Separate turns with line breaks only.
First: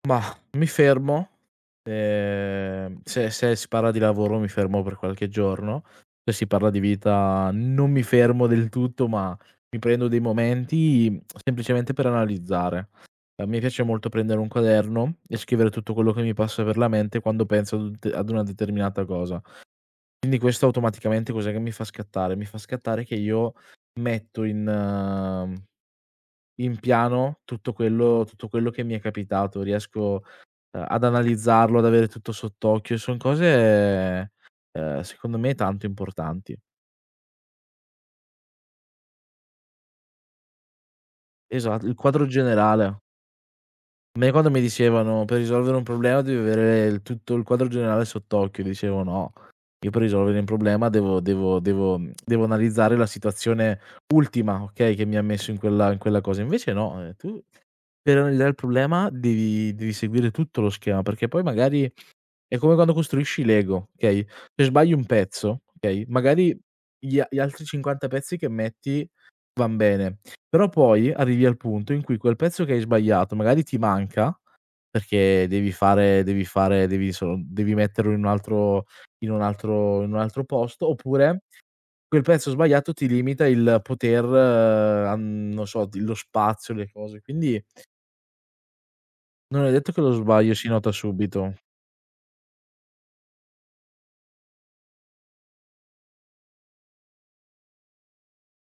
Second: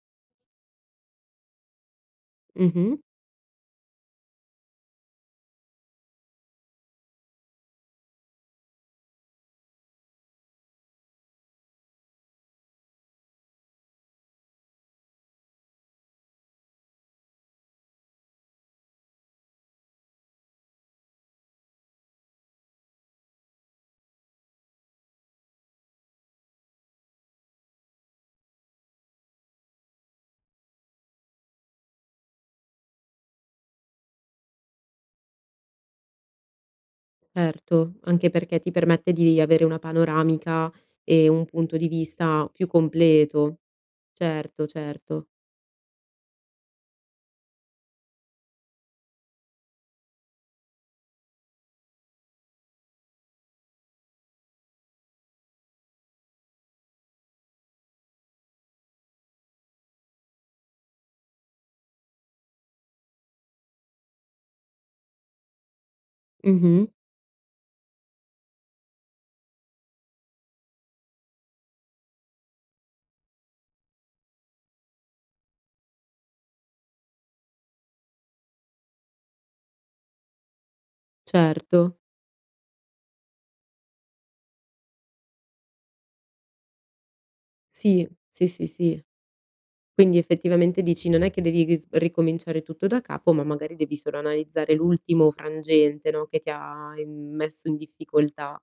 Mah, mi fermo, ehm,
Mh-mh.
se se si parla di lavoro mi fermo per qualche giorno. Se si parla di vita non mi fermo del tutto, ma mi prendo dei momenti, semplicemente per analizzare. A me piace molto prendere un quaderno e scrivere tutto quello che mi passa per la mente, quando penso ad un te ad una determinata cosa. Quindi questo automaticamente cos'è che mi fa scattare? Mi fa scattare che io metto in in piano tutto quello tutto quello che mi è capitato. Riesco ehm, ad analizzarlo, ad avere tutto sott'occhio, son cose, uhm, secondo me tanto importanti.
Certo, anche perché ti permette di avere una panoramica e un punto
Esa
di
il quadro
vista più
generale.
completo.
A me quando mi
Certo,
dicevano:
certo.
"Per risolvere un problema devi avere tutto il quadro generale sott'occhio." Dicevo: "No, io per risolvere un problema devo devo devo devo analizzare la situazione ultima, okay, che mi messo in quella in quella cosa." Invece no, ehm, tu per [unintelligible] il problema devi devi seguire tutto lo schema, perché poi magari è come quando costruisci i Lego, okay, se sbagli un pezzo, okay,
Mh,
magari
mh.
gli a gli altri 50 pezzi che metti van bene, però poi arrivi al punto in cui, quel pezzo che hai sbagliato, magari ti manca perché devi fare devi fare devi solo devi metterlo in un altro in un altro in un altro posto, oppure
Certo.
quel prezzo sbagliato ti limita il poter an non so, d lo spazio, le cose, quindi
Sì, sì, sì, sì.
non è detto che lo
Quindi
sbaglio si
effettivamente
nota
dici, non è che
subito.
devi g s ricominciare tutto da capo, ma magari devi solo analizzare l'ultimo frangente, no, che ti ha i messo in difficoltà.